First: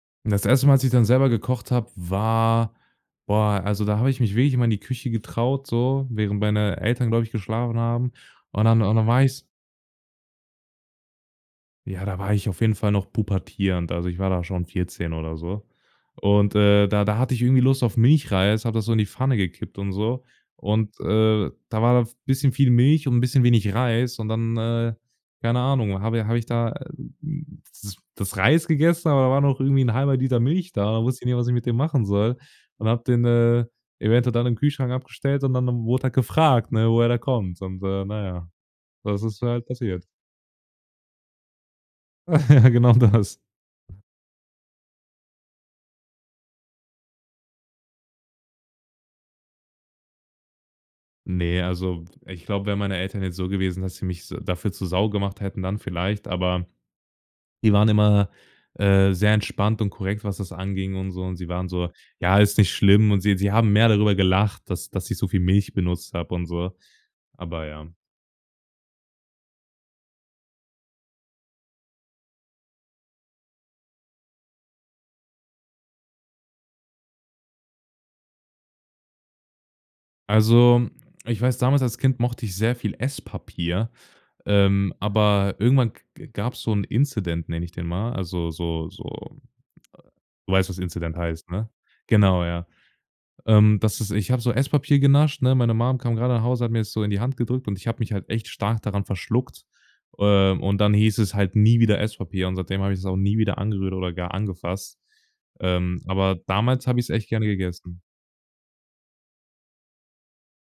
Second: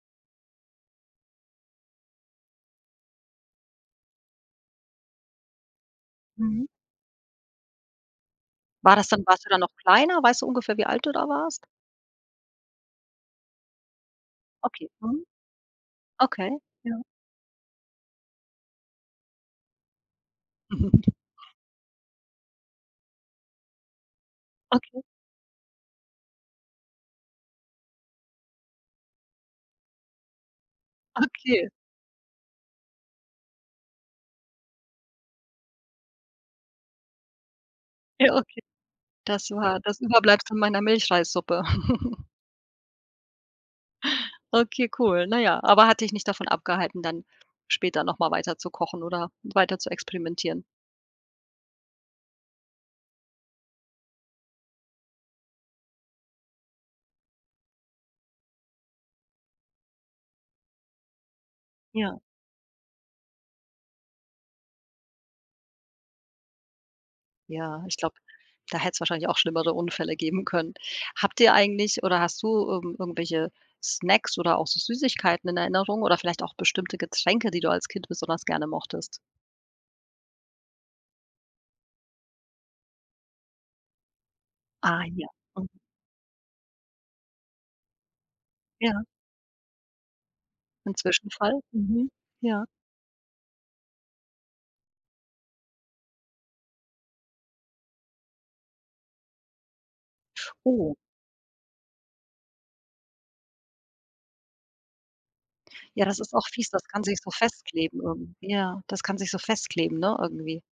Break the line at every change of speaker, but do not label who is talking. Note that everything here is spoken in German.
Das 1. Mal, als ich dann selber gekocht habe, war boah, also, da habe ich mich wirklich immer in die Küche getraut, so, während
Mhm.
meine Eltern, glaube ich, geschlafen haben. Und dann und
War
dann
das
war
dann warst
ich's
du da noch kleiner? Weißt du ungefähr, wie alt du da warst?
Ja, da war ich auf jeden Fall noch pubertierend. Also, ich war da schon
Okay,
14
mhm.
oder so.
Okay,
Und, äh,
ja.
da da hatte ich irgendwie Lust auf Milchreis, habe das so in die Pfanne gekippt und so. Und,
Mhm.
äh, da war da v bisschen viel Milch und bisschen wenig Reis und dann, äh,
Okay.
keine Ahnung, habe i habe ich da, äh, hm, das das Reis gegessen, aber da war noch irgendwie 'n 1/2 Liter Milch da. Da wusste ich nicht, was ich mit
Okay.
dem machen soll und habe den, äh, eventuell dann im Kühlschrank abgestellt und dann, äh, wurde halt gefragt, ne, woher der kommt und, äh, na
Ja,
ja,
okay.
das ist
Das
halt
war das
passiert.
Überbleib meiner Milchreissuppe.
Ja, genau das.
Okay, cool, na ja, aber hat dich nicht davon abgehalten, dann später noch mal weiter zu kochen oder weiter zu experimentieren.
Ne, also, w ich glaube, wären meine Eltern jetzt so gewesen, dass sie mich s dafür zur Sau gemacht hätten, dann vielleicht, aber die waren immer, äh, sehr entspannt und korrekt, was das anging und so. Und sie waren so:
Ja.
„Ja, ist nicht schlimm“ und sie sie haben mehr darüber gelacht, dass dass ich so viel Milch benutzt habe und so, aber
Ja,
ja.
ich glaube, da hätte es wahrscheinlich auch schlimmere Unfälle geben können. Habt ihr eigentlich oder hast du irgend irgendwelche Snacks oder auch so Süßigkeiten in Erinnerung oder vielleicht auch bestimmte Getränke, die du als Kind besonders gerne mochtest?
Also, ich weiß, damals als Kind mochte ich sehr viel Esspapier. Ähm,
Ah ja,
aber k k
mhm.
irgendwann gab's so 'n Incident, nenne ich den mal. Also, so
Ja.
so, äh du weißt, was
'N
Incident heißt,
Zwischenfall,
ne?
mhm,
Genau,
ja.
ja, ähm, das ist ich habe so Esspapier genascht, ne? Meine Mom kam grade nach Hause, hat mir das so in die Hand gedrückt und ich habe mich halt echt stark daran verschluckt. Ähm, und dann
Oh.
hieß es halt nie wieder Esspapier und seitdem habe ich's auch nie wieder angerührt oder gar angefasst, ähm,
Ja, das ist
aber
auch fies, das
damals habe
kann
ich's
sich
echt
so
gerne
festkleben
gegessen.
irgendwie ja, das kann sich so festkleben, ne, irgendwie.